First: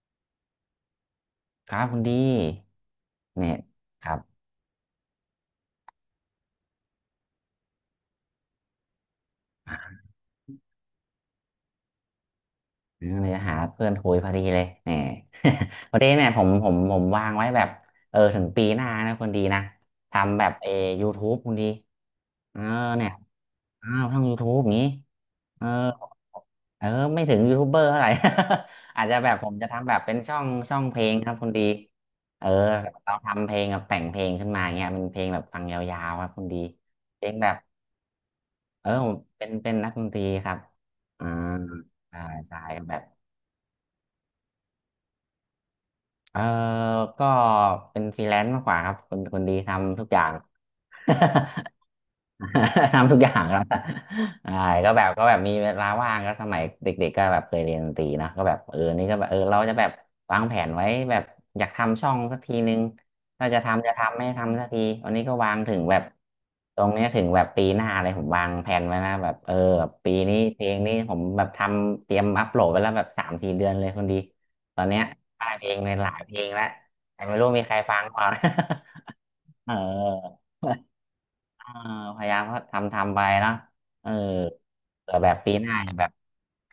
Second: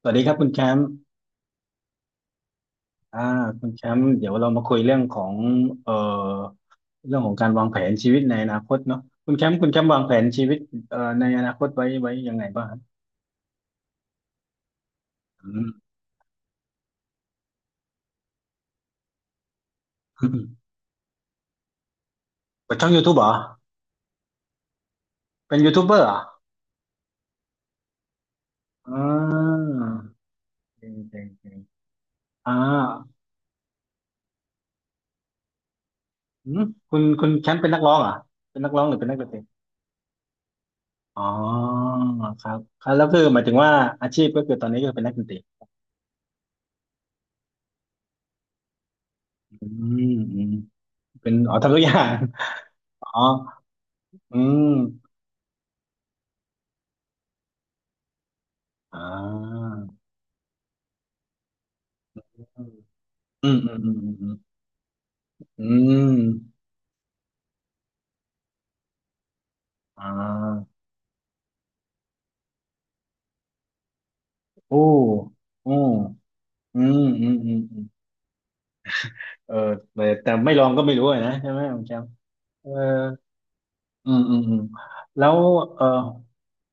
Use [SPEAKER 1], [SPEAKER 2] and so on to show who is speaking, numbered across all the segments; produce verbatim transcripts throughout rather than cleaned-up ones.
[SPEAKER 1] สวัสดีครับคุณแชมป์
[SPEAKER 2] ครับคุณดี
[SPEAKER 1] อ่า
[SPEAKER 2] เนี่ย
[SPEAKER 1] คุณแชม
[SPEAKER 2] ค
[SPEAKER 1] ป์
[SPEAKER 2] รับ
[SPEAKER 1] เดี๋ยวเรามาคุยเรื่องของเอ่อเรื่องของการวางแผนชีวิตในอนาคตเนาะคุณแชมป์คุณแชมป์
[SPEAKER 2] อ่า
[SPEAKER 1] วางแผนชีวิตเอ่อในอนาคตไว้ไว้ยังไงบ้างครับ
[SPEAKER 2] เลยหาเพื่อนคุยพอดีเลยเนี่ย
[SPEAKER 1] อืม
[SPEAKER 2] พอดีเนี่ยผมผมผมวางไว้แบบเออถึงปีหน้านะคุณดีนะทำแบบเอ อ YouTube คุณดีเออ
[SPEAKER 1] เปิดช่อง
[SPEAKER 2] เนี่ย
[SPEAKER 1] YouTube เหรอ
[SPEAKER 2] อ้าวช่อง YouTube อย่างนี้
[SPEAKER 1] เป็น
[SPEAKER 2] เออ
[SPEAKER 1] ยูทูบเบอร์เหรอ
[SPEAKER 2] เออไม่ถึงยูทูบเบอร์เท่าไหร่
[SPEAKER 1] อ่
[SPEAKER 2] อาจจะแบบผมจะ
[SPEAKER 1] า
[SPEAKER 2] ทำแบบเป็นช่องช่อง
[SPEAKER 1] เก่ง
[SPEAKER 2] เพลง
[SPEAKER 1] เก่
[SPEAKER 2] ค
[SPEAKER 1] ง
[SPEAKER 2] รับคุณ
[SPEAKER 1] เก่ง
[SPEAKER 2] ดีเออ
[SPEAKER 1] อ่า
[SPEAKER 2] เราทำเพลงกับแต่งเพลงขึ้นมาอย่างเงี้ยเป็นเพลงแบบฟังยาวๆครับคุณ
[SPEAKER 1] อื
[SPEAKER 2] ดี
[SPEAKER 1] มคุณ
[SPEAKER 2] เพ
[SPEAKER 1] คุ
[SPEAKER 2] ล
[SPEAKER 1] ณ
[SPEAKER 2] ง
[SPEAKER 1] แช
[SPEAKER 2] แบ
[SPEAKER 1] ม
[SPEAKER 2] บ
[SPEAKER 1] ป์เป็นนักร้องเหรอเป็นนักร้อง
[SPEAKER 2] เอ
[SPEAKER 1] ห
[SPEAKER 2] อ
[SPEAKER 1] รือเป็น
[SPEAKER 2] ผ
[SPEAKER 1] นัก
[SPEAKER 2] ม
[SPEAKER 1] ดนตรี
[SPEAKER 2] เป็นเป็นนักดนตรีครับ
[SPEAKER 1] อ๋
[SPEAKER 2] อ่า
[SPEAKER 1] อ
[SPEAKER 2] ใช่
[SPEAKER 1] ครับ
[SPEAKER 2] ใช่
[SPEAKER 1] ครั
[SPEAKER 2] แบ
[SPEAKER 1] บแล้
[SPEAKER 2] บ
[SPEAKER 1] วคือหมายถึงว่าอาชีพก็คือตอนนี้ก็เป็นนักดนตรี
[SPEAKER 2] เออก็เป็นฟรีแลนซ์มากกว่าครับคนคนดี
[SPEAKER 1] อื
[SPEAKER 2] ทำทุก
[SPEAKER 1] ม
[SPEAKER 2] อย่าง
[SPEAKER 1] อืมเป็นอ๋อ ทำทุกอย่าง
[SPEAKER 2] ทำทุ
[SPEAKER 1] อ๋อ
[SPEAKER 2] กอย่างครับ
[SPEAKER 1] อื
[SPEAKER 2] ใช่
[SPEAKER 1] ม
[SPEAKER 2] ก็แบบก็แบบมีเวลาว่างก็สมัยเด็กๆก็แบบเคยเรียนดนตรีนะก็แบบเออ
[SPEAKER 1] อ่
[SPEAKER 2] นี่ก็แบบเออเรา
[SPEAKER 1] า
[SPEAKER 2] จะแบบวางแผนไว้แบบอยากทำช่องสักทีนึง
[SPEAKER 1] อื
[SPEAKER 2] ถ้า
[SPEAKER 1] ม
[SPEAKER 2] จะ
[SPEAKER 1] อืม
[SPEAKER 2] ทำ
[SPEAKER 1] อื
[SPEAKER 2] จะ
[SPEAKER 1] ม
[SPEAKER 2] ทำไม่
[SPEAKER 1] อืม
[SPEAKER 2] ทำสักทีวันนี้ก็วาง
[SPEAKER 1] อื
[SPEAKER 2] ถึงแบบ
[SPEAKER 1] ม
[SPEAKER 2] ตรงเนี้ยถึงแบบปีหน้าเลยผมวางแผนไว้นะแบบเออแบบ
[SPEAKER 1] อ่
[SPEAKER 2] ปีนี้เพล
[SPEAKER 1] า
[SPEAKER 2] งนี้ผมแบบทำเตรียมอัปโหลดไว้แล้วแบบสามสี่เดือนเลยคนดี
[SPEAKER 1] โอ้
[SPEAKER 2] ตอนเนี้ยได้เพล
[SPEAKER 1] โอ้
[SPEAKER 2] งในหลายเพลงแล้ว
[SPEAKER 1] อืม
[SPEAKER 2] แต่
[SPEAKER 1] อืม
[SPEAKER 2] ไม่รู้
[SPEAKER 1] อืม
[SPEAKER 2] มีใค
[SPEAKER 1] อื
[SPEAKER 2] ร
[SPEAKER 1] ม
[SPEAKER 2] ฟังเปล่านะ
[SPEAKER 1] เออ
[SPEAKER 2] เ
[SPEAKER 1] แต่แต่ไม่ลองก็
[SPEAKER 2] ออ
[SPEAKER 1] ไม่รู้อะนะใช่ไหม
[SPEAKER 2] เออ
[SPEAKER 1] คุณแชมป์
[SPEAKER 2] พยายามก็
[SPEAKER 1] เออ
[SPEAKER 2] ทำทำไปเนาะเอ
[SPEAKER 1] อื
[SPEAKER 2] อ
[SPEAKER 1] มอืมอืม
[SPEAKER 2] เผื่อ
[SPEAKER 1] แล้
[SPEAKER 2] แบ
[SPEAKER 1] ว
[SPEAKER 2] บปีหน้า
[SPEAKER 1] เออ
[SPEAKER 2] แบบ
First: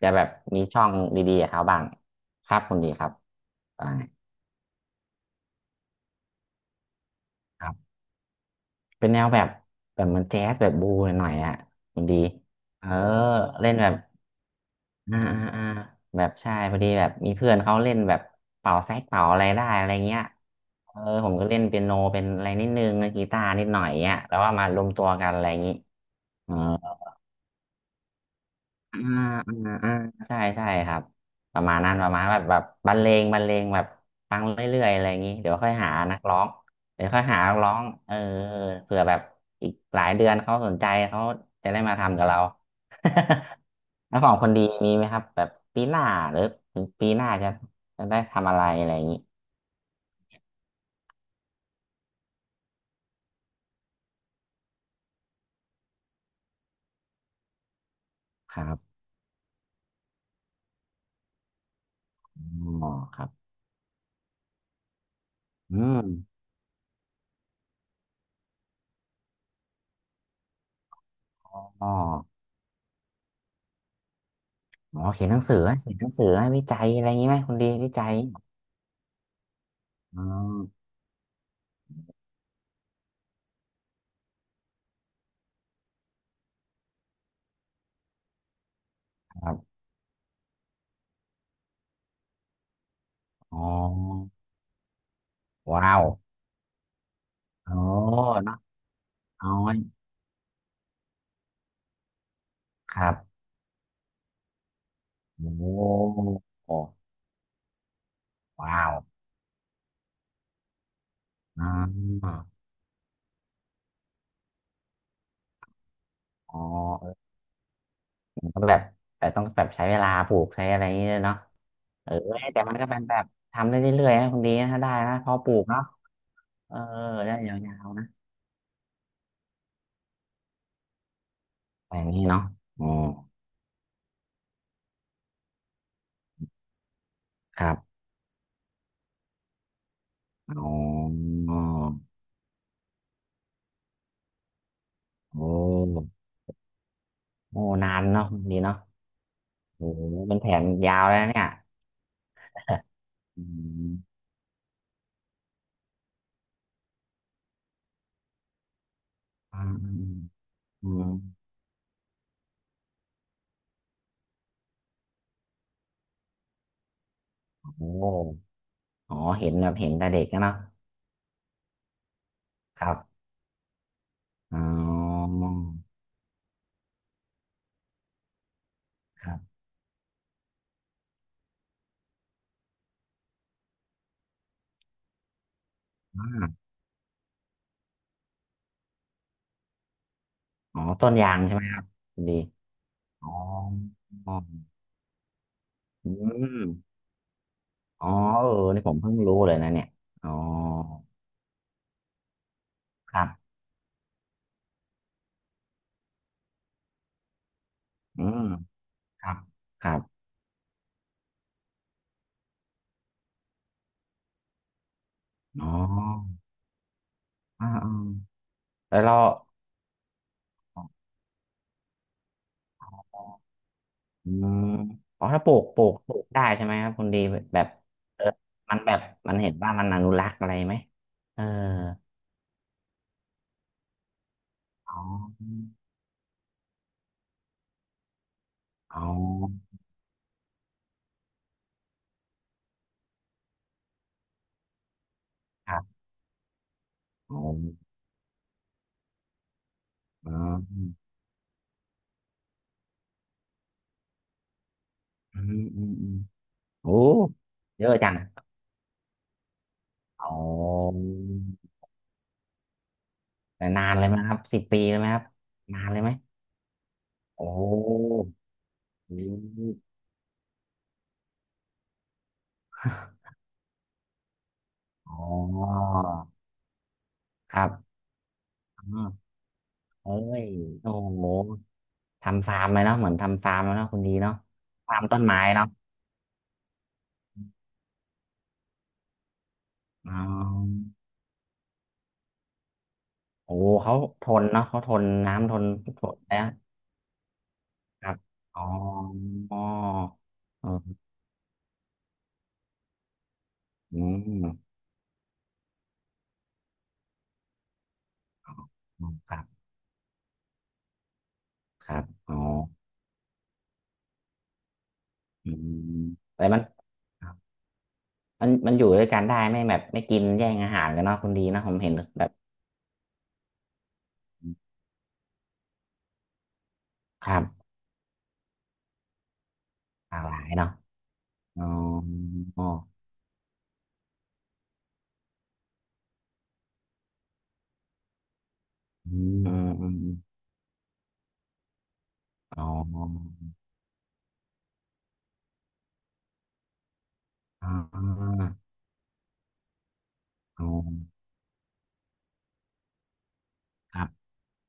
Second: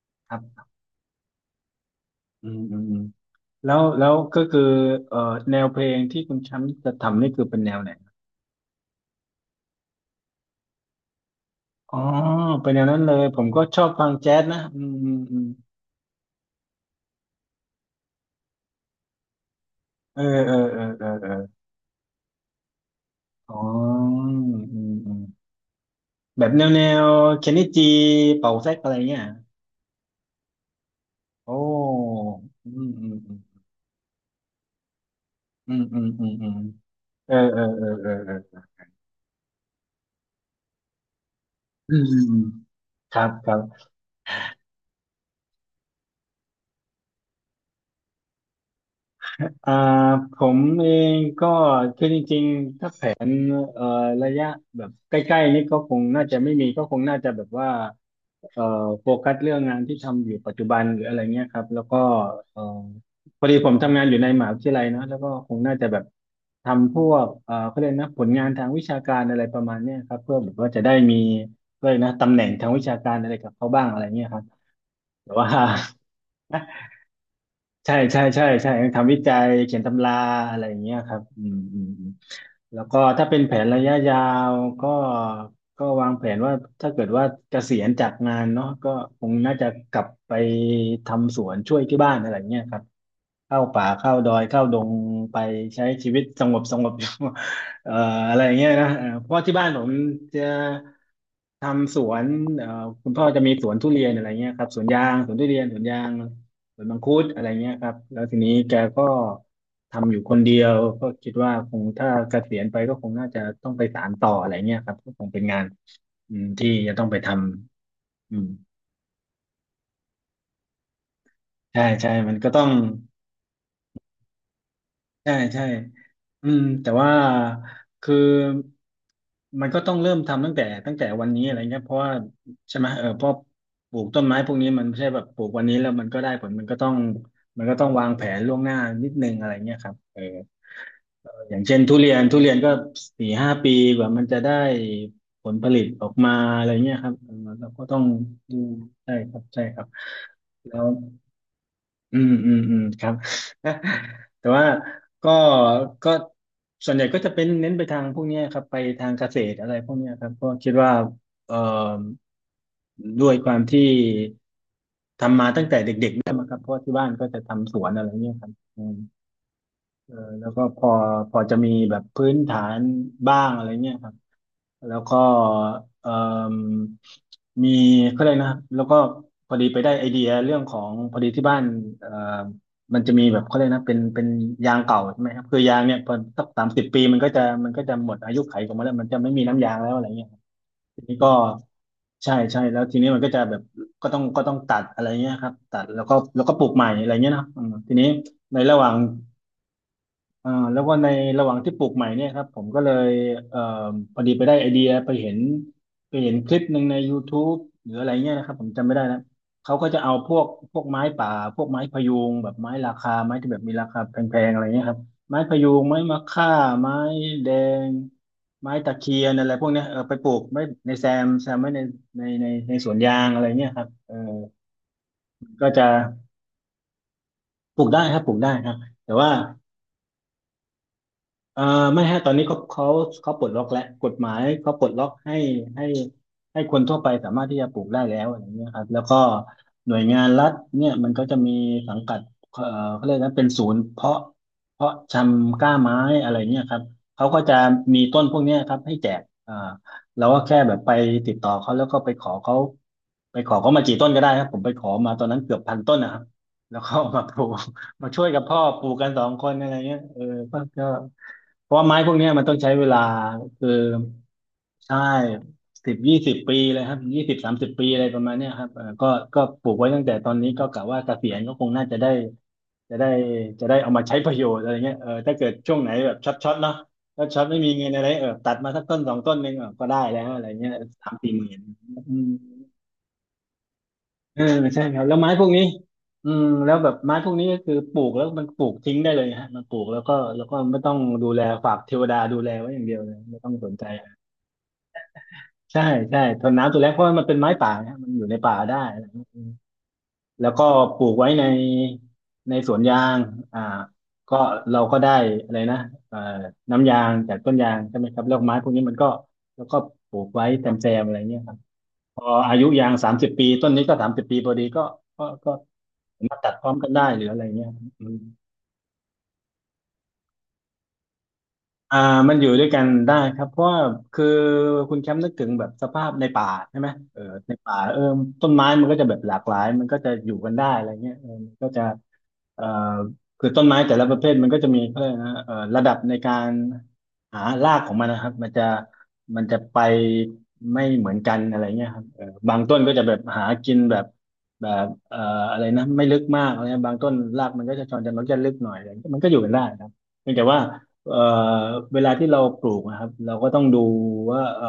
[SPEAKER 2] จะแบบ
[SPEAKER 1] คร
[SPEAKER 2] มี
[SPEAKER 1] ับ
[SPEAKER 2] ช่องดีๆกับเขาบ้าง
[SPEAKER 1] อื
[SPEAKER 2] ครั
[SPEAKER 1] ม
[SPEAKER 2] บคุ
[SPEAKER 1] อื
[SPEAKER 2] ณ
[SPEAKER 1] ม
[SPEAKER 2] ดี
[SPEAKER 1] อืม
[SPEAKER 2] ครับ
[SPEAKER 1] แล้ว
[SPEAKER 2] อ่
[SPEAKER 1] แล้วก็คือเออแนวเพลงที่คุณแชมป์จะทำนี่คือเป็น
[SPEAKER 2] ค
[SPEAKER 1] แน
[SPEAKER 2] รั
[SPEAKER 1] วไห
[SPEAKER 2] บ
[SPEAKER 1] น
[SPEAKER 2] เป็นแนวแบบแบบเหมันแจ๊สแบบบูหน่อยๆอ่ะ
[SPEAKER 1] อ๋อ
[SPEAKER 2] คุณดี
[SPEAKER 1] เป็นแน
[SPEAKER 2] เอ
[SPEAKER 1] ว
[SPEAKER 2] อ
[SPEAKER 1] นั้นเลยผมก็
[SPEAKER 2] เล่น
[SPEAKER 1] ชอ
[SPEAKER 2] แบ
[SPEAKER 1] บ
[SPEAKER 2] บ
[SPEAKER 1] ฟังแจ๊สนะอืมอื
[SPEAKER 2] อ่า
[SPEAKER 1] มอืม
[SPEAKER 2] อ่าอ่าแบบใช่พอดีแบบมีเพื่อนเขาเล่นแบบเป่าแซกเป่าอะไรได้อะไรเงี้
[SPEAKER 1] เอ
[SPEAKER 2] ย
[SPEAKER 1] อเออเออ
[SPEAKER 2] เออ
[SPEAKER 1] เออเอ
[SPEAKER 2] ผ
[SPEAKER 1] อ
[SPEAKER 2] มก็เล่นเปียโนเป็นอะไรนิดนึงเล่นกีตาร์
[SPEAKER 1] อ๋อ
[SPEAKER 2] นิดหน่อยเงี้ยแล้วว่ามาร
[SPEAKER 1] อื
[SPEAKER 2] ว
[SPEAKER 1] ม
[SPEAKER 2] มตัว
[SPEAKER 1] อืม
[SPEAKER 2] กันอะไรอย่างงี้
[SPEAKER 1] แบบ
[SPEAKER 2] เออ
[SPEAKER 1] แนวแนวเคนนิจิเป่าแซกอะไร
[SPEAKER 2] อ่า
[SPEAKER 1] เงี้ย
[SPEAKER 2] อ่าอ่าใช่ใช่ครับ
[SPEAKER 1] โอ้
[SPEAKER 2] ประมาณนั้นประมาณแบบแบบ
[SPEAKER 1] อืม
[SPEAKER 2] บรร
[SPEAKER 1] อื
[SPEAKER 2] เลงบรรเล
[SPEAKER 1] ม
[SPEAKER 2] งแบบฟังเรื่อยๆอะไรอย่างนี้เดี๋ยวค่อ
[SPEAKER 1] อื
[SPEAKER 2] ย
[SPEAKER 1] ม
[SPEAKER 2] หา
[SPEAKER 1] อืม
[SPEAKER 2] นัก
[SPEAKER 1] อืม
[SPEAKER 2] ร้อ
[SPEAKER 1] อื
[SPEAKER 2] ง
[SPEAKER 1] ม
[SPEAKER 2] เดี๋ยวค่อย
[SPEAKER 1] เออ
[SPEAKER 2] หานัก
[SPEAKER 1] เออ
[SPEAKER 2] ร้อ
[SPEAKER 1] เอ
[SPEAKER 2] ง
[SPEAKER 1] อเอ
[SPEAKER 2] เอ
[SPEAKER 1] อ
[SPEAKER 2] อ
[SPEAKER 1] เออ
[SPEAKER 2] เผื่อแบบอีกหลายเดือนเขาสนใจเขาจะได้
[SPEAKER 1] อื
[SPEAKER 2] มา
[SPEAKER 1] มอื
[SPEAKER 2] ทำกับ
[SPEAKER 1] ม
[SPEAKER 2] เรา
[SPEAKER 1] ครับครั บ
[SPEAKER 2] แล้วของคนดีมีไหมครับแบบปีหน้าหรือถึงปีหน้าจะจะได้ทำอะไรอะไรอย่างนี้
[SPEAKER 1] อ่าผมเองก็คือจริงๆถ้าแผนเอ่อระยะแบบใกล้ๆนี่ก็คงน่าจะไม่มีก็คงน่าจะแบบว่า
[SPEAKER 2] ค
[SPEAKER 1] เอ่อ
[SPEAKER 2] รับ
[SPEAKER 1] โฟกัสเรื่องงานที่ทำอยู่ปัจจุบันหรืออะไรเงี้ยครับแล้วก็เอ่อ
[SPEAKER 2] อ๋อครับ
[SPEAKER 1] พอดีผมทำงานอยู่ในมหาวิทยาลัยเนอะแล้วก็คงน่า
[SPEAKER 2] อื
[SPEAKER 1] จะแบบ
[SPEAKER 2] ม
[SPEAKER 1] ทำพวกเอ่อเขาเรียกนะผลงานทางวิชาการอะไรประมาณเนี้ยครับเพื่อแบบว่าจะได้มี
[SPEAKER 2] อ
[SPEAKER 1] เล
[SPEAKER 2] ๋อ
[SPEAKER 1] ยกนะตำแหน่งทางวิชาการอะไรกับเขาบ้างอะไรเงี้ยครับ
[SPEAKER 2] อ๋อเขียน
[SPEAKER 1] แต่
[SPEAKER 2] หนัง
[SPEAKER 1] ว่า
[SPEAKER 2] สือไหมเขียนหนังสือไหมวิจั ยอะไรอย่างนี้ไหมคนดีวิ
[SPEAKER 1] ใช่
[SPEAKER 2] จัย
[SPEAKER 1] ใช่ใช่ใช่ทำวิจัยเขียนตำรา
[SPEAKER 2] อ๋อ
[SPEAKER 1] อะไรอย่างเงี้ยครับอืมอืมอืมแล้วก็ถ้าเป็นแผนระยะยาวก็ก็วางแผนว่าถ้าเกิดว่าเกษียณจากงานเนาะก็คง
[SPEAKER 2] ครั
[SPEAKER 1] น่าจะ
[SPEAKER 2] บ
[SPEAKER 1] กลับไปทำสวนช่วยที่บ้านอะไรอย่างเงี้ยครับ
[SPEAKER 2] อ๋
[SPEAKER 1] เข้า
[SPEAKER 2] อ
[SPEAKER 1] ป่าเข้าดอยเข้าดงไปใช้
[SPEAKER 2] ว้าว
[SPEAKER 1] ชีวิตสงบสงบอยู่
[SPEAKER 2] อ๋อ
[SPEAKER 1] เอ่ออะไรอย่าง
[SPEAKER 2] เนาะ
[SPEAKER 1] เงี้ยนะเอ่อเพราะว่า
[SPEAKER 2] อ๋อ
[SPEAKER 1] ที่บ้านผมจะทำสวนเอ่อ
[SPEAKER 2] ค
[SPEAKER 1] คุ
[SPEAKER 2] รั
[SPEAKER 1] ณพ่อ
[SPEAKER 2] บ
[SPEAKER 1] จะมีสวนทุเรียนอะไรเงี้ยครับสวนยางสวนทุ
[SPEAKER 2] โอ้
[SPEAKER 1] เรียนสวนยาง
[SPEAKER 2] โ
[SPEAKER 1] สวนมัง
[SPEAKER 2] ห
[SPEAKER 1] คุดอะไรเงี้ยครับ แล้วทีนี้แก
[SPEAKER 2] ว้าว
[SPEAKER 1] ก็ทำอยู่คนเดียว ก็คิดว่า
[SPEAKER 2] อ๋
[SPEAKER 1] คงถ้า
[SPEAKER 2] อ
[SPEAKER 1] เกษียณไปก็คงน่าจะต้องไปสานต่ออะไรเงี้ยครับก็คงเป็นงานอืม
[SPEAKER 2] อ๋อ
[SPEAKER 1] ที่จะต้อ
[SPEAKER 2] เอ
[SPEAKER 1] ง
[SPEAKER 2] อ
[SPEAKER 1] ไปทำอืม
[SPEAKER 2] มันก็แบบแต่ต้องแบบใช้เวลาปลูกใช้อะไรอย่างเงี้ยเนาะ
[SPEAKER 1] ใช่ใช่
[SPEAKER 2] เออ
[SPEAKER 1] มันก็ต้
[SPEAKER 2] แต่
[SPEAKER 1] อง
[SPEAKER 2] มันก็เป็นแบบทำได้เรื่อยๆนะคุณดีนะถ้าได้นะพ
[SPEAKER 1] ใช่
[SPEAKER 2] อปลู
[SPEAKER 1] ใช่
[SPEAKER 2] กเนาะ
[SPEAKER 1] อืม
[SPEAKER 2] เออ
[SPEAKER 1] แต่ว่า
[SPEAKER 2] ได้ยาวๆนะ
[SPEAKER 1] คือมันก็ต้องเริ่มทำตั้งแต่ตั้งแต่วันนี้อะไรเงี้ยเพ
[SPEAKER 2] แต่อ
[SPEAKER 1] ราะ
[SPEAKER 2] ย่าง
[SPEAKER 1] ว่า
[SPEAKER 2] นี้เนาะ
[SPEAKER 1] ใช่
[SPEAKER 2] อื
[SPEAKER 1] ไหมเอ
[SPEAKER 2] ม
[SPEAKER 1] อเพราะปลูกต้นไม้พวกนี้มันไม่ใช่แบบปลูกวันนี้แล้วมันก็ได้ผลมันก็ต้อง
[SPEAKER 2] ค
[SPEAKER 1] มัน
[SPEAKER 2] รั
[SPEAKER 1] ก็ต้อง
[SPEAKER 2] บ
[SPEAKER 1] วางแผนล่วงหน้านิดนึงอะไรเงี้ยครับเออ
[SPEAKER 2] อ๋อ
[SPEAKER 1] เอออย่างเช่นทุเรียนทุเรียนก็สี่ห้าปีกว่ามันจะได้ผ
[SPEAKER 2] โอ้
[SPEAKER 1] ลผลิตออกมาอะไรเงี้ยครับเออ
[SPEAKER 2] โอ้
[SPEAKER 1] เราก็
[SPEAKER 2] นา
[SPEAKER 1] ต้อง
[SPEAKER 2] นเนาะคุณ
[SPEAKER 1] ดู
[SPEAKER 2] ดีเนาะ
[SPEAKER 1] ใช่ครับใช่ครั
[SPEAKER 2] โอ้
[SPEAKER 1] บ
[SPEAKER 2] หเป็นแผน
[SPEAKER 1] แล้ว
[SPEAKER 2] ยาวแล้วเนี่ย
[SPEAKER 1] อืมอืมอืมครับ
[SPEAKER 2] อืม
[SPEAKER 1] แต่ว่าก็ก็ส่วนใหญ่ก็จะเป็นเน้นไปทางพวกเนี้ยครับไปทางเกษตร
[SPEAKER 2] อื
[SPEAKER 1] อะไร
[SPEAKER 2] ม
[SPEAKER 1] พ
[SPEAKER 2] อื
[SPEAKER 1] วก
[SPEAKER 2] ม
[SPEAKER 1] เนี้ยครับเพราะคิด
[SPEAKER 2] อื
[SPEAKER 1] ว่า
[SPEAKER 2] ม
[SPEAKER 1] เอ่อด้วยความที่ทำมาตั้งแต่เด็กๆด้วยมั้งครับเพราะว่าที่บ้านก็จะทำส
[SPEAKER 2] โอ้
[SPEAKER 1] วนอะไรเงี้ยครับ
[SPEAKER 2] อ๋อเห็นแบบเห็นแต่
[SPEAKER 1] เออ
[SPEAKER 2] เด็กนะ
[SPEAKER 1] แล้ว
[SPEAKER 2] เนาะ
[SPEAKER 1] ก็พอพอจะมีแบบพื้นฐาน
[SPEAKER 2] ครับ
[SPEAKER 1] บ้างอะไรเงี้ยครับ
[SPEAKER 2] อ๋อ
[SPEAKER 1] แล้วก็เอ่มมีก็เลยกนะครับแล้วก็
[SPEAKER 2] ครั
[SPEAKER 1] พอ
[SPEAKER 2] บ
[SPEAKER 1] ดีไปได้ไอเดียเรื่องของพอดีที่บ้านเอ่อมันจะมีแบบเขาเลยกนะเป็นเป็นยางเก่าใช่ไหมครับคือยางเนี่ยพอ
[SPEAKER 2] อ่
[SPEAKER 1] สักสาม
[SPEAKER 2] า
[SPEAKER 1] สิบปีมันก็จะมันก็จะหมดอายุไขของมันแล้วมันจะไม่มีน้ำยางแล้วอะไรเงี้ยครับ
[SPEAKER 2] อ๋อ
[SPEAKER 1] ที
[SPEAKER 2] ต้น
[SPEAKER 1] นี้ก็
[SPEAKER 2] ยางใช่ไหมครับคุณ
[SPEAKER 1] ใช่
[SPEAKER 2] ดี
[SPEAKER 1] ใช่แล้วทีนี้มัน
[SPEAKER 2] อ๋
[SPEAKER 1] ก็
[SPEAKER 2] อ
[SPEAKER 1] จะแบบก็ต้อง
[SPEAKER 2] อ๋อ
[SPEAKER 1] ก็ต้องตัดอะไรเงี้ยครับตัดแล้ว
[SPEAKER 2] อื
[SPEAKER 1] ก็แล้วก็ป
[SPEAKER 2] ม
[SPEAKER 1] ลูกใหม่อะไรเงี้ยเนาะอืมที
[SPEAKER 2] อ๋
[SPEAKER 1] นี้
[SPEAKER 2] อเออ
[SPEAKER 1] ในระ
[SPEAKER 2] นี่
[SPEAKER 1] ห
[SPEAKER 2] ผ
[SPEAKER 1] ว่าง
[SPEAKER 2] มเพิ่งรู้เลยนะเนี่ยอ๋อ
[SPEAKER 1] อ่าแล้วก็ในระหว่างที่ปลูกใหม่เนี่ยครับผมก็เลย
[SPEAKER 2] ครับ
[SPEAKER 1] เอ่อพอดีไปได้ไอเดียไปเห็นไปเห็นคลิปหนึ่งใน YouTube หรืออะไร
[SPEAKER 2] อื
[SPEAKER 1] เงี้ย
[SPEAKER 2] ม
[SPEAKER 1] นะครับผมจำไม่ได้นะ
[SPEAKER 2] ครับ
[SPEAKER 1] เขา
[SPEAKER 2] ค
[SPEAKER 1] ก็
[SPEAKER 2] รั
[SPEAKER 1] จะเอา
[SPEAKER 2] บ
[SPEAKER 1] พวกพวกไม้ป่าพวกไม้พะยูงแบบไม้ราคาไม้ที่แบบมีราคาแพงๆอะไรเงี้ยครับไม้พะ
[SPEAKER 2] อ๋
[SPEAKER 1] ยู
[SPEAKER 2] อ
[SPEAKER 1] งไม้มะค่าไม้แด
[SPEAKER 2] อ่า
[SPEAKER 1] ง
[SPEAKER 2] อ่า
[SPEAKER 1] ไม้ตะ
[SPEAKER 2] แล้ว
[SPEAKER 1] เคี
[SPEAKER 2] เรา
[SPEAKER 1] ยนอะไรพวกเนี้ยเออไปปลูกไว้ในแซมแซมไว้ในในในในสวนยางอะไรเงี้ยครับเออ
[SPEAKER 2] อืมอ๋อถ้าปลูก
[SPEAKER 1] ก็
[SPEAKER 2] ปลู
[SPEAKER 1] จะ
[SPEAKER 2] กปลูกได้ใช่ไหมครับคุณดีแบบ
[SPEAKER 1] ปลูกได้ครั
[SPEAKER 2] เอ
[SPEAKER 1] บ
[SPEAKER 2] อ
[SPEAKER 1] ปลูกได้ครั
[SPEAKER 2] มั
[SPEAKER 1] บ
[SPEAKER 2] นแบบ
[SPEAKER 1] แต่ว่า
[SPEAKER 2] มันเห็นว่ามันอนุรักษ์อะไรไหมเออ
[SPEAKER 1] เอ่อไม่ฮะตอนนี้เขาเขาเขาปลดล็อกแล้วกฎหมายเขาปลด
[SPEAKER 2] อ๋อ
[SPEAKER 1] ล็อกให้ให้ให้คนทั่วไปสามารถที่จะปลูกได้แล้วอะไรเงี้ยครับ
[SPEAKER 2] อ๋
[SPEAKER 1] แล้
[SPEAKER 2] อ
[SPEAKER 1] วก็หน่วยงานรัฐเนี่ยมันก็จะมีสังกัดเอ่อเขาเรียกนะเป็นศูนย์เพาะเพาะชำกล้า
[SPEAKER 2] ครั
[SPEAKER 1] ไม้
[SPEAKER 2] บ
[SPEAKER 1] อะไรเงี้ยครับเขา
[SPEAKER 2] อ๋
[SPEAKER 1] ก็
[SPEAKER 2] อ
[SPEAKER 1] จะมีต้นพวกเนี้ยครับให้แจกเอ่อเรา
[SPEAKER 2] อ๋
[SPEAKER 1] ก็แค่แบบไป
[SPEAKER 2] อ
[SPEAKER 1] ติดต่อเขาแล้วก็ไปขอเขาไปขอเขามากี่ต้นก็ได้ครับผมไปขอมาตอน
[SPEAKER 2] อื
[SPEAKER 1] นั้นเกือบ
[SPEAKER 2] ม
[SPEAKER 1] พัน
[SPEAKER 2] อืม
[SPEAKER 1] ต้น
[SPEAKER 2] อื
[SPEAKER 1] นะค
[SPEAKER 2] ม
[SPEAKER 1] รับแล้ว
[SPEAKER 2] โอ้
[SPEAKER 1] ก็มาปลูก
[SPEAKER 2] เยอะ
[SPEAKER 1] มา
[SPEAKER 2] จัง
[SPEAKER 1] ช่วยกับพ่อปลูกกันสองคนอะไรเงี้ยเออ
[SPEAKER 2] อ๋อ
[SPEAKER 1] ก็ก็ เพราะว่าไม้พวกเนี้ยมันต้องใช้เวลา
[SPEAKER 2] แต่
[SPEAKER 1] คือ
[SPEAKER 2] นานเลยไหมครับสิบปีเล
[SPEAKER 1] ใช่
[SPEAKER 2] ยไหมครับนาน
[SPEAKER 1] สิบ
[SPEAKER 2] เลยไหม
[SPEAKER 1] ยี่สิบปีเลยครับยี่สิบ
[SPEAKER 2] โอ
[SPEAKER 1] สามสิบปีอะไรป
[SPEAKER 2] ้
[SPEAKER 1] ระมาณเนี้ยครับเออก็
[SPEAKER 2] อ
[SPEAKER 1] ก็ปลูก
[SPEAKER 2] ื
[SPEAKER 1] ไว้ตั้งแต่ตอนนี้ก็กะว่าเกษียณก็คงน่าจะได้จะได้จะได้เอามาใช้ประโยชน์อะไรเงี้ยเออ
[SPEAKER 2] อ๋อ
[SPEAKER 1] ถ้าเกิดช่วงไหนแบบช็อตช็อตเนาะถ้ช็อต
[SPEAKER 2] ค
[SPEAKER 1] ไม่
[SPEAKER 2] รั
[SPEAKER 1] มีเงิน
[SPEAKER 2] บ
[SPEAKER 1] อะไรเออตัดมาสั
[SPEAKER 2] อื
[SPEAKER 1] กต้น
[SPEAKER 2] ม
[SPEAKER 1] สองต้นหนึ่งเออก็ได้
[SPEAKER 2] เอ้
[SPEAKER 1] แล้วอะไร
[SPEAKER 2] ย
[SPEAKER 1] เงี้ย
[SPEAKER 2] โอ้
[SPEAKER 1] สาม
[SPEAKER 2] โห
[SPEAKER 1] สี่หมื่นอืม
[SPEAKER 2] ทำฟาร์มเลยเนาะเหมือนทำฟาร์มแล้วเนาะคุณดีเนาะ
[SPEAKER 1] เออใช่
[SPEAKER 2] ฟา
[SPEAKER 1] ค
[SPEAKER 2] ร์
[SPEAKER 1] รั
[SPEAKER 2] ม
[SPEAKER 1] บแล้ว
[SPEAKER 2] ต้น
[SPEAKER 1] ไม้
[SPEAKER 2] ไม้
[SPEAKER 1] พวกนี้
[SPEAKER 2] เนาะ
[SPEAKER 1] อืมแล้วแบบไม้พวกนี้ก็คือปลูกแล้วมันปลูกทิ้งได้เลยฮะมันปลูกแล้ว
[SPEAKER 2] อ๋
[SPEAKER 1] ก็
[SPEAKER 2] อ
[SPEAKER 1] แล้วก็ไม่ต้องดูแลฝากเทวดาดูแลไว้อย่างเดียวเลยไม่ต้อง
[SPEAKER 2] โอ้โห
[SPEAKER 1] สนใจ
[SPEAKER 2] เขาทนเนาะเขาทนน้ำทน
[SPEAKER 1] ใช่
[SPEAKER 2] ทน
[SPEAKER 1] ใช่
[SPEAKER 2] นะ
[SPEAKER 1] ทนน้ำตัวแรกเพราะว่ามันเป็นไม้ป่านะฮะ
[SPEAKER 2] ค
[SPEAKER 1] มัน
[SPEAKER 2] รับ
[SPEAKER 1] อยู่ในป่า
[SPEAKER 2] อ๋อ
[SPEAKER 1] ได้อะไรอย่างเงี้ยอืม
[SPEAKER 2] อ๋อ
[SPEAKER 1] แล้วก็ปลูกไว้ในในสวนยางอ่า
[SPEAKER 2] อื
[SPEAKER 1] ก็
[SPEAKER 2] ม
[SPEAKER 1] เราก็ได้อะไรนะเอ่อน้ำยางจากต้นยางใช่ไหมครับแล้วไม้พวกนี้มันก็
[SPEAKER 2] ครับ
[SPEAKER 1] แล้วก็ปลูกไว้แซมๆอะไรเงี้ยครับ
[SPEAKER 2] ครับ
[SPEAKER 1] พอ
[SPEAKER 2] อ๋อ
[SPEAKER 1] อายุยางสามสิบปีต้นนี้ก็สามสิบปีพอดีก็ก็
[SPEAKER 2] อื
[SPEAKER 1] ก็
[SPEAKER 2] ม
[SPEAKER 1] มา
[SPEAKER 2] แต่
[SPEAKER 1] ตัด
[SPEAKER 2] มัน
[SPEAKER 1] พร้อมกันได้หรืออะไรเงี้ยอืม
[SPEAKER 2] มันมันอยู่ด้วยกันได้ไม่แบบไม่กินแย่งอาหารกันเนาะคุณดีเนะผมเห็น
[SPEAKER 1] อ่า
[SPEAKER 2] แบบ
[SPEAKER 1] มันอยู่ด้วยกันได้ครับเพราะว่าคือคุณแชมป์นึกถึงแบบสภาพในป่าใช่ไหมเออ
[SPEAKER 2] ครับ
[SPEAKER 1] ในป่าเออต้นไม้มันก็จะแบบหลากหลายมันก็จะ
[SPEAKER 2] หลาก
[SPEAKER 1] อ
[SPEAKER 2] ห
[SPEAKER 1] ยู่
[SPEAKER 2] ลาย
[SPEAKER 1] กันได้
[SPEAKER 2] เนาะ
[SPEAKER 1] อะไรเงี้ยเออมัน
[SPEAKER 2] อ๋อ
[SPEAKER 1] ก็จะเอ่อคือต้นไม้แต่ละประเภทมันก็จะมีเขาเรียกนะเอ่อระดับในการหารากของมันนะครับมันจะ
[SPEAKER 2] อืม
[SPEAKER 1] มัน
[SPEAKER 2] อื
[SPEAKER 1] จะ
[SPEAKER 2] ม
[SPEAKER 1] ไป
[SPEAKER 2] อืม
[SPEAKER 1] ไม่เหมือนกันอะไรเงี้ยครับเออบาง
[SPEAKER 2] อ๋
[SPEAKER 1] ต้นก็จะแบบ
[SPEAKER 2] อ
[SPEAKER 1] หากินแบบแบบเอ่ออะไรนะไม่ลึกมากอะไรเงี้ยบางต้นรากมัน
[SPEAKER 2] อ๋
[SPEAKER 1] ก็จะชอนจะมันก็
[SPEAKER 2] อ
[SPEAKER 1] จะลึกหน่อยอะไรเงี้ยมันก็อยู่กันได้นะครับเพียงแต่ว่า
[SPEAKER 2] อ๋อ
[SPEAKER 1] เอ่อเวลาที่เราปลูกนะครับเราก็ต้องดู
[SPEAKER 2] ครับ
[SPEAKER 1] ว่าเอ่อ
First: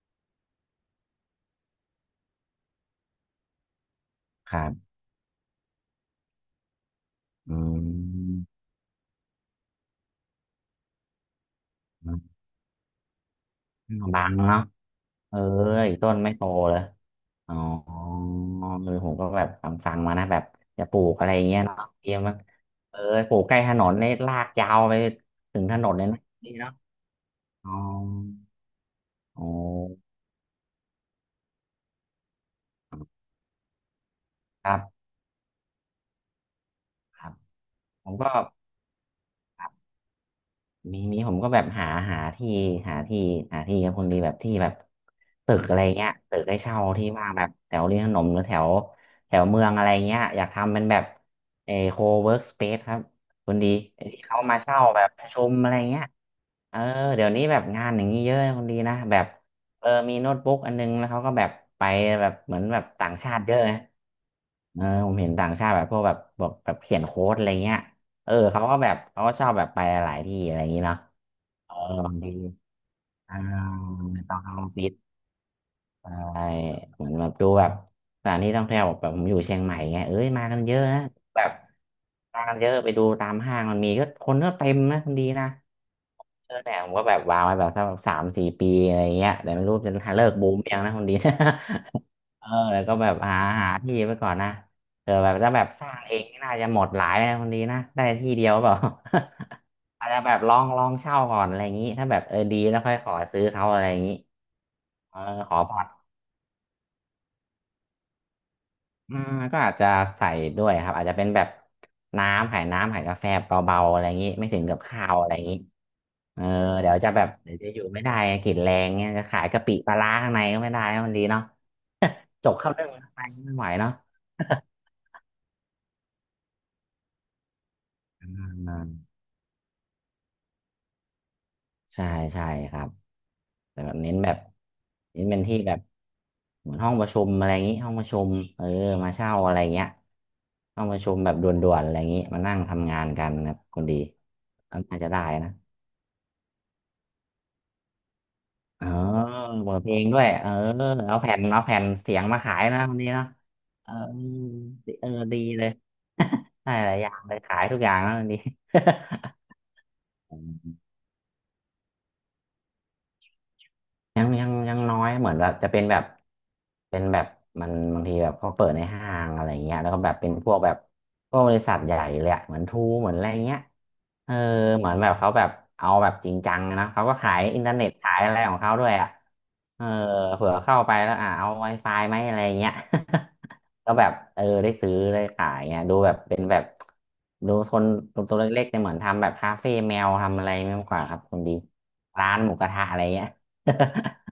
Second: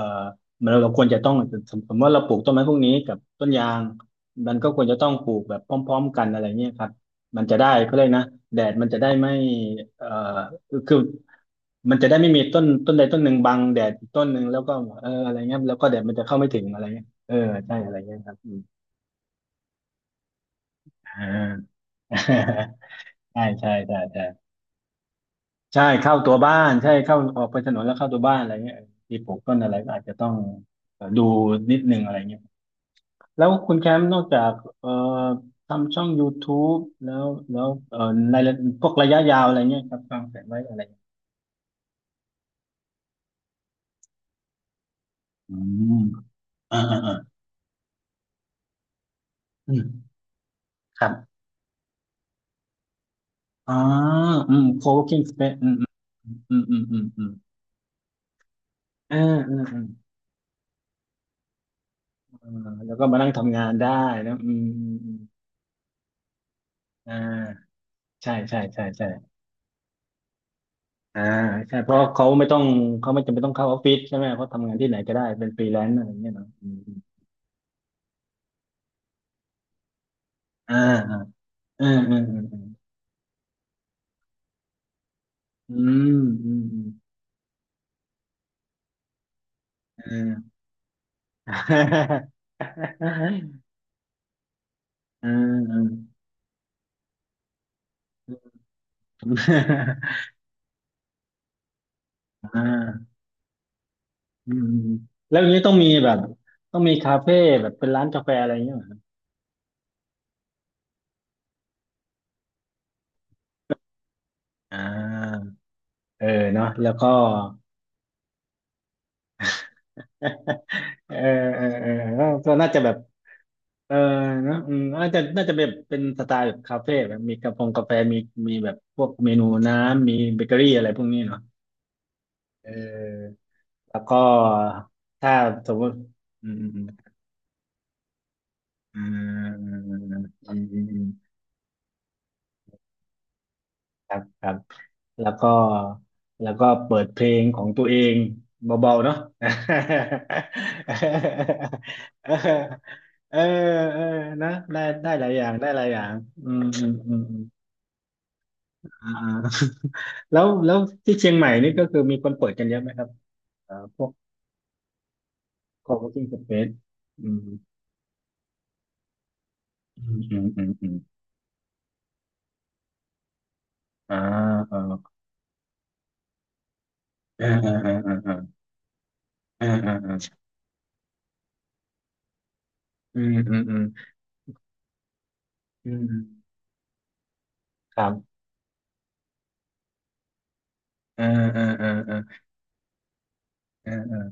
[SPEAKER 1] มันเราควรจะต้องสมสมมติว่าเราปลูกต้นไม้พวกนี้กับต้นยางมั
[SPEAKER 2] ค
[SPEAKER 1] น
[SPEAKER 2] รั
[SPEAKER 1] ก็ควร
[SPEAKER 2] บ
[SPEAKER 1] จะต้องปลูกแบบพร้อมๆกันอะไรเงี้ยครับมัน
[SPEAKER 2] อื
[SPEAKER 1] จะได้เขาเลยกนะ
[SPEAKER 2] ม
[SPEAKER 1] แดดมันจะได้ไม่เอ่อคือมันจะ
[SPEAKER 2] อื
[SPEAKER 1] ได้
[SPEAKER 2] ม
[SPEAKER 1] ไม่มีต้นต้นใดต้นหนึ่งบังแดดอีกต้
[SPEAKER 2] บั
[SPEAKER 1] น
[SPEAKER 2] ง
[SPEAKER 1] หนึ่งแล้
[SPEAKER 2] เนาะ
[SPEAKER 1] วก็เอออะไร
[SPEAKER 2] เอ้
[SPEAKER 1] เงี้ยแล้วก็
[SPEAKER 2] ย
[SPEAKER 1] แดด
[SPEAKER 2] ต้
[SPEAKER 1] มัน
[SPEAKER 2] น
[SPEAKER 1] จะ
[SPEAKER 2] ไม่
[SPEAKER 1] เข้า
[SPEAKER 2] โต
[SPEAKER 1] ไม่ถึง
[SPEAKER 2] เล
[SPEAKER 1] อะ
[SPEAKER 2] ย
[SPEAKER 1] ไรเงี้ยเออ
[SPEAKER 2] อ๋อ
[SPEAKER 1] ใช่อะไรเงี้ยครับอืม
[SPEAKER 2] เออผมก็แบบฟังฟังมานะแบบจะปลู
[SPEAKER 1] อ่
[SPEAKER 2] กอะไรอย่างเงี้ย
[SPEAKER 1] า
[SPEAKER 2] เนาะเตรียมมัน เออปลู
[SPEAKER 1] ใช่
[SPEAKER 2] กใกล้ถ
[SPEAKER 1] ใช่
[SPEAKER 2] นน
[SPEAKER 1] ใช่
[SPEAKER 2] เนี่ยลาก
[SPEAKER 1] ใช่
[SPEAKER 2] ยาวไปถึงถ
[SPEAKER 1] ใช่
[SPEAKER 2] นนเลย
[SPEAKER 1] เข้า
[SPEAKER 2] นะ
[SPEAKER 1] ตัวบ้านใช่เข้าออกไป
[SPEAKER 2] อ๋
[SPEAKER 1] ถ
[SPEAKER 2] อ
[SPEAKER 1] นนแล้วเข้าตัวบ้านอะไรเงี้ยมีปลูก
[SPEAKER 2] โอ้
[SPEAKER 1] ต้นอะไรก็อาจจะต้องเอ่อดูนิดนึงอะไรเงี้ยแล้วคุณแคมป์นอกจาก
[SPEAKER 2] ครั
[SPEAKER 1] เอ่อ
[SPEAKER 2] บ
[SPEAKER 1] ทำช่อง YouTube แล้
[SPEAKER 2] ค
[SPEAKER 1] ว
[SPEAKER 2] รับ
[SPEAKER 1] แล้วเอ่อ
[SPEAKER 2] ผมก็
[SPEAKER 1] ในพวกระยะยาวอะไรเงี้ยครับวางแผนไว้อะไร
[SPEAKER 2] มีมีผมก็แบบหาหาที่หาที่หาที่ครับคนดีแบบที่แบบ
[SPEAKER 1] อื
[SPEAKER 2] ตึกอะไร
[SPEAKER 1] ม
[SPEAKER 2] เงี้ยตึกให้
[SPEAKER 1] อ่า
[SPEAKER 2] เช่า
[SPEAKER 1] อ่า
[SPEAKER 2] ที่
[SPEAKER 1] อ่า
[SPEAKER 2] ว่างแบบแถวริมถนนหรือแถวแถวเมือ
[SPEAKER 1] อื
[SPEAKER 2] ง
[SPEAKER 1] ม
[SPEAKER 2] อะไรเงี้ยอยากทำเป็นแบ
[SPEAKER 1] ค
[SPEAKER 2] บ
[SPEAKER 1] รับ
[SPEAKER 2] เอโคเวิร์กสเปซครับคนดี
[SPEAKER 1] อ๋อ
[SPEAKER 2] ที่เขา
[SPEAKER 1] อื
[SPEAKER 2] มา
[SPEAKER 1] ม
[SPEAKER 2] เช่าแบบป
[SPEAKER 1] co-working
[SPEAKER 2] ระชุม
[SPEAKER 1] space อื
[SPEAKER 2] อะไร
[SPEAKER 1] ม
[SPEAKER 2] เงี้ย
[SPEAKER 1] อืมอื
[SPEAKER 2] เออ
[SPEAKER 1] มอืมอื
[SPEAKER 2] เดี๋ย
[SPEAKER 1] ม
[SPEAKER 2] วนี้แบบงานอย่างนี้เยอะนะคนดีนะ
[SPEAKER 1] อื
[SPEAKER 2] แบบ
[SPEAKER 1] มอ่าอืมอื
[SPEAKER 2] เอ
[SPEAKER 1] ม
[SPEAKER 2] อมีโน้ตบุ๊กอันนึงแล้วเขาก็แบบไปแบบ
[SPEAKER 1] อ่
[SPEAKER 2] เหมือน
[SPEAKER 1] า
[SPEAKER 2] แบบ
[SPEAKER 1] แล้วก็
[SPEAKER 2] ต่าง
[SPEAKER 1] มานั่ง
[SPEAKER 2] ชาติเย
[SPEAKER 1] ทำ
[SPEAKER 2] อะ
[SPEAKER 1] งาน
[SPEAKER 2] นะ
[SPEAKER 1] ได้นะอืม
[SPEAKER 2] เอ
[SPEAKER 1] อื
[SPEAKER 2] อ
[SPEAKER 1] ม
[SPEAKER 2] ผ
[SPEAKER 1] อื
[SPEAKER 2] ม
[SPEAKER 1] ม
[SPEAKER 2] เห็นต่างชาติแบบพวกแบบแบบแบบเขียน
[SPEAKER 1] อ่
[SPEAKER 2] โค้ดอะไร
[SPEAKER 1] า
[SPEAKER 2] เงี้ย เอ
[SPEAKER 1] ใช่
[SPEAKER 2] อ
[SPEAKER 1] ใช่
[SPEAKER 2] เขาก็
[SPEAKER 1] ใช่
[SPEAKER 2] แบบ
[SPEAKER 1] ใช่
[SPEAKER 2] เขาก็ชอบแบบไปหลายที่อะไรอย่างนี้เนาะ
[SPEAKER 1] อ่า
[SPEAKER 2] เอ
[SPEAKER 1] ใช่
[SPEAKER 2] อ
[SPEAKER 1] เพราะ
[SPEAKER 2] บาง
[SPEAKER 1] เขา
[SPEAKER 2] ที
[SPEAKER 1] ไม่ต้องเขาไม่จำ
[SPEAKER 2] อ่า
[SPEAKER 1] เป็นต้องเข้าออฟฟิศใช่
[SPEAKER 2] ไม่
[SPEAKER 1] ไหม
[SPEAKER 2] ต้อง
[SPEAKER 1] เขา
[SPEAKER 2] เข้าอ
[SPEAKER 1] ทำ
[SPEAKER 2] อฟ
[SPEAKER 1] งาน
[SPEAKER 2] ฟิ
[SPEAKER 1] ที่
[SPEAKER 2] ศ
[SPEAKER 1] ไหนก็ได้เป็นฟรีแลนซ์อะไรอย่างเงี้ย
[SPEAKER 2] ไป
[SPEAKER 1] เนาะอืม
[SPEAKER 2] เหมือนแบบดูแบบสถานที่ท่องเที่ยวแบบผมอยู่เชียงใหม่ไงเอ้ยมากันเย
[SPEAKER 1] อ่า
[SPEAKER 2] อะนะ
[SPEAKER 1] อ่า
[SPEAKER 2] แบบ
[SPEAKER 1] อ
[SPEAKER 2] มากั
[SPEAKER 1] ่า
[SPEAKER 2] นเยอะไปดูตามห้างมันมีก็คนก็เต็มนะคนดีนะ
[SPEAKER 1] อืมอื
[SPEAKER 2] เออ
[SPEAKER 1] ม
[SPEAKER 2] แต่
[SPEAKER 1] อื
[SPEAKER 2] ผ
[SPEAKER 1] ม
[SPEAKER 2] มก็แบบวางไว้แบบสักแบบสามสี่ปีอะไรอย่างเงี้ยแต่ไม่รู้จะเลิ
[SPEAKER 1] อ่า
[SPEAKER 2] กบูมยังนะคนดี เออ
[SPEAKER 1] อ่า
[SPEAKER 2] แล้วก็
[SPEAKER 1] อ่
[SPEAKER 2] แบบหา
[SPEAKER 1] า
[SPEAKER 2] หาที่ไปก่อนนะเออ
[SPEAKER 1] อ
[SPEAKER 2] แบบถ้าแบบสร้า
[SPEAKER 1] ่
[SPEAKER 2] งเองนี่น่าจะหมดหลายนะคนดีนะได้ที่เดียวเปล่า อาจจะแบบลองลองเช่าก่อนอะไรอย่างนี้ถ้าแบบเออดีแล้วค่อยข
[SPEAKER 1] า
[SPEAKER 2] อซื้อเขาอะไรอย่างนี้
[SPEAKER 1] อืม
[SPEAKER 2] เออ
[SPEAKER 1] แล้วอย่า
[SPEAKER 2] ข
[SPEAKER 1] ง
[SPEAKER 2] อ
[SPEAKER 1] นี้
[SPEAKER 2] ผ
[SPEAKER 1] ต้อง
[SPEAKER 2] อด
[SPEAKER 1] มีแบบต้องมีคาเฟ่แบบเป็นร้านกาแฟอะไรอย่างเงี้ยเหรอครับ
[SPEAKER 2] อืมก็อาจจะใส่ด้วยครับอาจจะเป็นแบบน้ำขายน้ำขายกาแฟเบาๆอะไรอย่างนี้ไม่ถึง
[SPEAKER 1] อ่
[SPEAKER 2] กับข้าวอะไรอ
[SPEAKER 1] า
[SPEAKER 2] ย่างนี้
[SPEAKER 1] เออ
[SPEAKER 2] เออ
[SPEAKER 1] เนาะแล้
[SPEAKER 2] เดี๋
[SPEAKER 1] ว
[SPEAKER 2] ยว
[SPEAKER 1] ก็
[SPEAKER 2] จะแบบเดี๋ยวจะอยู่ไม่ได้ไงกลิ่นแรงเนี่ยจะขายกะปิปลาร้าข้างในก็ ไม่ได้นะ
[SPEAKER 1] เอ
[SPEAKER 2] มัน
[SPEAKER 1] อ
[SPEAKER 2] ดีเนาะ
[SPEAKER 1] เออเออ
[SPEAKER 2] จ
[SPEAKER 1] ก็
[SPEAKER 2] ก
[SPEAKER 1] น่า
[SPEAKER 2] ข้าว
[SPEAKER 1] จะ
[SPEAKER 2] นึ่
[SPEAKER 1] แบ
[SPEAKER 2] ง
[SPEAKER 1] บ
[SPEAKER 2] ข้างในไม่ไหวเนาะ
[SPEAKER 1] เออนะอืมน่าจะน่าจะแบบเป็นสไตล์แบบคาเฟ่แบบมีกระพงกาแฟมีมีแบบพวก เมนูน้ำมีเบเกอรี่อะไรพวกนี้เนาะ
[SPEAKER 2] ใช่ใช่
[SPEAKER 1] เ
[SPEAKER 2] ครับ
[SPEAKER 1] ออ
[SPEAKER 2] แต่แบ
[SPEAKER 1] แล้
[SPEAKER 2] บ
[SPEAKER 1] ว
[SPEAKER 2] เน้
[SPEAKER 1] ก็
[SPEAKER 2] นแบบเน้น
[SPEAKER 1] ถ้า
[SPEAKER 2] เป็นที่
[SPEAKER 1] ส
[SPEAKER 2] แบ
[SPEAKER 1] ม
[SPEAKER 2] บ
[SPEAKER 1] มติอืม
[SPEAKER 2] เหมือน
[SPEAKER 1] อืม
[SPEAKER 2] ห้องประชุมอะไรอย่างนี้ห้องประชุมเออ
[SPEAKER 1] อื
[SPEAKER 2] มา
[SPEAKER 1] ม
[SPEAKER 2] เช่าอะไร
[SPEAKER 1] อืม
[SPEAKER 2] เงี้ย
[SPEAKER 1] อืมอื
[SPEAKER 2] ห้
[SPEAKER 1] ม
[SPEAKER 2] องป
[SPEAKER 1] อื
[SPEAKER 2] ระ
[SPEAKER 1] ม
[SPEAKER 2] ชุมแบบด่วนๆอะไรอย่างนี้มานั่งทำงานกันครับคนดี
[SPEAKER 1] ครับครับ
[SPEAKER 2] ก็น่าจะได้
[SPEAKER 1] แล้วก็
[SPEAKER 2] นะ
[SPEAKER 1] แล้วก็เปิดเพลงของตัวเอง
[SPEAKER 2] เออ
[SPEAKER 1] เบาๆเนาะ
[SPEAKER 2] เปิดเพลงด้วยเออเอาแผ่นเอาแผ่นเสียงมาขายนะวันนี้เนาะ
[SPEAKER 1] เออ
[SPEAKER 2] เออ
[SPEAKER 1] เออเออนะได้
[SPEAKER 2] เออ
[SPEAKER 1] ได้หลาย
[SPEAKER 2] ดี
[SPEAKER 1] อย่าง
[SPEAKER 2] เล
[SPEAKER 1] ได้
[SPEAKER 2] ย
[SPEAKER 1] หลายอย่างอื ม
[SPEAKER 2] ได้
[SPEAKER 1] อื
[SPEAKER 2] ห
[SPEAKER 1] ม
[SPEAKER 2] ลายอ
[SPEAKER 1] อื
[SPEAKER 2] ย่าง
[SPEAKER 1] ม
[SPEAKER 2] เลยขายทุกอย่างแล้ววันนี้
[SPEAKER 1] อ่า แล้วแล้ว ที่เชียงใหม่นี่ก็คือมีคนเปิดกันเยอะไหมครับเอ่อพวก
[SPEAKER 2] ยังยังยังน้อยเหมือนแบบจะเป็นแบบ
[SPEAKER 1] co-working space
[SPEAKER 2] เป็นแบบ
[SPEAKER 1] อืม
[SPEAKER 2] มันบางทีแบบเขาเปิดในห้างอะไรเงี้ยแล้วก็
[SPEAKER 1] อื
[SPEAKER 2] แบบ
[SPEAKER 1] ม
[SPEAKER 2] เป็น
[SPEAKER 1] อืม
[SPEAKER 2] พวก
[SPEAKER 1] อื
[SPEAKER 2] แบ
[SPEAKER 1] ม
[SPEAKER 2] บ
[SPEAKER 1] อืม
[SPEAKER 2] พวกบริษัทใหญ่เลยอะเหมือนทรูเหมือนอะไรเงี้ย
[SPEAKER 1] อ่า
[SPEAKER 2] เออ
[SPEAKER 1] เอ
[SPEAKER 2] เหมือนแบ
[SPEAKER 1] อ
[SPEAKER 2] บเขาแบบเอาแบบจริงจังนะเขาก็ขาย
[SPEAKER 1] เออ
[SPEAKER 2] อิน
[SPEAKER 1] เอ
[SPEAKER 2] เทอ
[SPEAKER 1] อ
[SPEAKER 2] ร์เน็
[SPEAKER 1] เอ
[SPEAKER 2] ตขา
[SPEAKER 1] อ
[SPEAKER 2] ย
[SPEAKER 1] เอ
[SPEAKER 2] อะ
[SPEAKER 1] อ
[SPEAKER 2] ไรของเขาด้วยอะ
[SPEAKER 1] เออ
[SPEAKER 2] เออ
[SPEAKER 1] เออเออ
[SPEAKER 2] เผื่อเข้าไปแล้วอ่ะเอา Wi-Fi ไหมอะไรเงี้ย
[SPEAKER 1] อืมอืมอืม
[SPEAKER 2] ก็แบบเออได้ซื้อได้ขายเงี้ย
[SPEAKER 1] อื
[SPEAKER 2] ดู
[SPEAKER 1] ม
[SPEAKER 2] แบบเป็นแบบดูคน
[SPEAKER 1] ครั
[SPEAKER 2] ตัว
[SPEAKER 1] บ
[SPEAKER 2] เล็กๆเนี่ยเหมือนทำแบบคาเฟ่แมวทำอะไรไม่มากกว่าครั
[SPEAKER 1] เอ
[SPEAKER 2] บ
[SPEAKER 1] อ
[SPEAKER 2] คุณดี
[SPEAKER 1] เออเออเออ
[SPEAKER 2] ร้านหมูกระทะอะไรเงี้ย
[SPEAKER 1] เออเออ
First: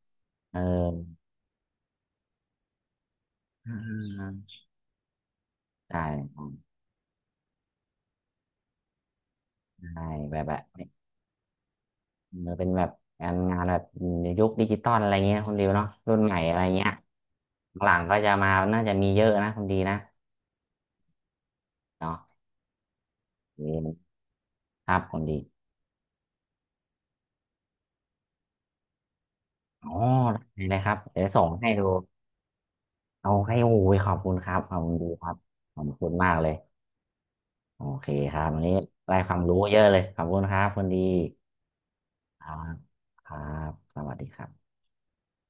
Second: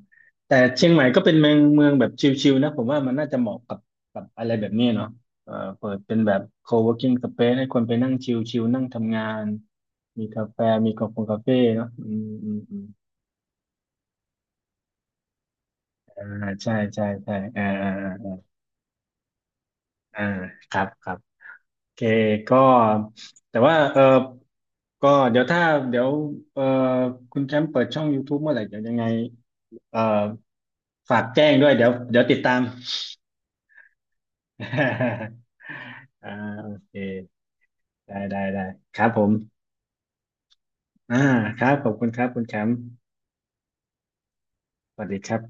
[SPEAKER 1] แต่
[SPEAKER 2] เอ
[SPEAKER 1] เชียงใหม่
[SPEAKER 2] อ
[SPEAKER 1] ก็เป็นเมืองเมืองแบบชิลๆนะผมว่ามันน่าจะเหมาะ
[SPEAKER 2] อ่
[SPEAKER 1] กับกับ
[SPEAKER 2] า
[SPEAKER 1] อะไรแบบนี้เนาะเอ่อเปิด
[SPEAKER 2] ใช่
[SPEAKER 1] เป็นแบบ co-working space ให้คนไปนั่งชิลๆนั่งทำงาน
[SPEAKER 2] ใช่
[SPEAKER 1] มี
[SPEAKER 2] แบ
[SPEAKER 1] กา
[SPEAKER 2] บแบ
[SPEAKER 1] แฟ
[SPEAKER 2] บ
[SPEAKER 1] มีกาแฟเนาะอืม
[SPEAKER 2] มันเป็น
[SPEAKER 1] อื
[SPEAKER 2] แบ
[SPEAKER 1] ม
[SPEAKER 2] บงานงานแบบยุคดิจิตอลอะไรเงี้ยคุณดิวเนาะรุ่น
[SPEAKER 1] อ่า
[SPEAKER 2] ใหม่อะไร
[SPEAKER 1] ใช่
[SPEAKER 2] เงี้ย
[SPEAKER 1] ใช่ใช่อ่า
[SPEAKER 2] ห
[SPEAKER 1] อ่า
[SPEAKER 2] ลังๆก็จะ
[SPEAKER 1] อ่า
[SPEAKER 2] มาน่าจะมีเยอะนะคุณดีนะ
[SPEAKER 1] อ่าครับครับโอเค
[SPEAKER 2] เนาะ
[SPEAKER 1] ก็แต่
[SPEAKER 2] เอ
[SPEAKER 1] ว่าเออ
[SPEAKER 2] อครับ
[SPEAKER 1] ก็
[SPEAKER 2] คุณดี
[SPEAKER 1] เดี๋ยวถ้าเดี๋ยวเออคุณแชมป์เปิดช่อง YouTube เมื่อไหร่เดี๋ยวยังไง
[SPEAKER 2] อ๋อ
[SPEAKER 1] เออ
[SPEAKER 2] ได้เลยครับ
[SPEAKER 1] ฝา
[SPEAKER 2] เดี๋
[SPEAKER 1] ก
[SPEAKER 2] ยวส่
[SPEAKER 1] แจ้
[SPEAKER 2] ง
[SPEAKER 1] งด้
[SPEAKER 2] ให้
[SPEAKER 1] วย
[SPEAKER 2] ดู
[SPEAKER 1] เดี๋ยวเดี๋ยวติดตาม
[SPEAKER 2] เอาให้โอ้ยขอบคุณครับขอบคุณดีครับ ขอบคุณ
[SPEAKER 1] อ่า
[SPEAKER 2] มากเลย
[SPEAKER 1] โอเค
[SPEAKER 2] โอเค
[SPEAKER 1] ได้
[SPEAKER 2] ค
[SPEAKER 1] ได้
[SPEAKER 2] รับวัน
[SPEAKER 1] ได้
[SPEAKER 2] นี้
[SPEAKER 1] ครับ
[SPEAKER 2] ได้
[SPEAKER 1] ผ
[SPEAKER 2] ค
[SPEAKER 1] ม
[SPEAKER 2] วามรู้เยอะเลยขอบคุณครับคุณดี
[SPEAKER 1] อ่าครับขอบคุณครับคุ
[SPEAKER 2] ค
[SPEAKER 1] ณแช
[SPEAKER 2] รั
[SPEAKER 1] ม
[SPEAKER 2] บ
[SPEAKER 1] ป์
[SPEAKER 2] ครับสวัสดีครับ
[SPEAKER 1] สวัสดีครับ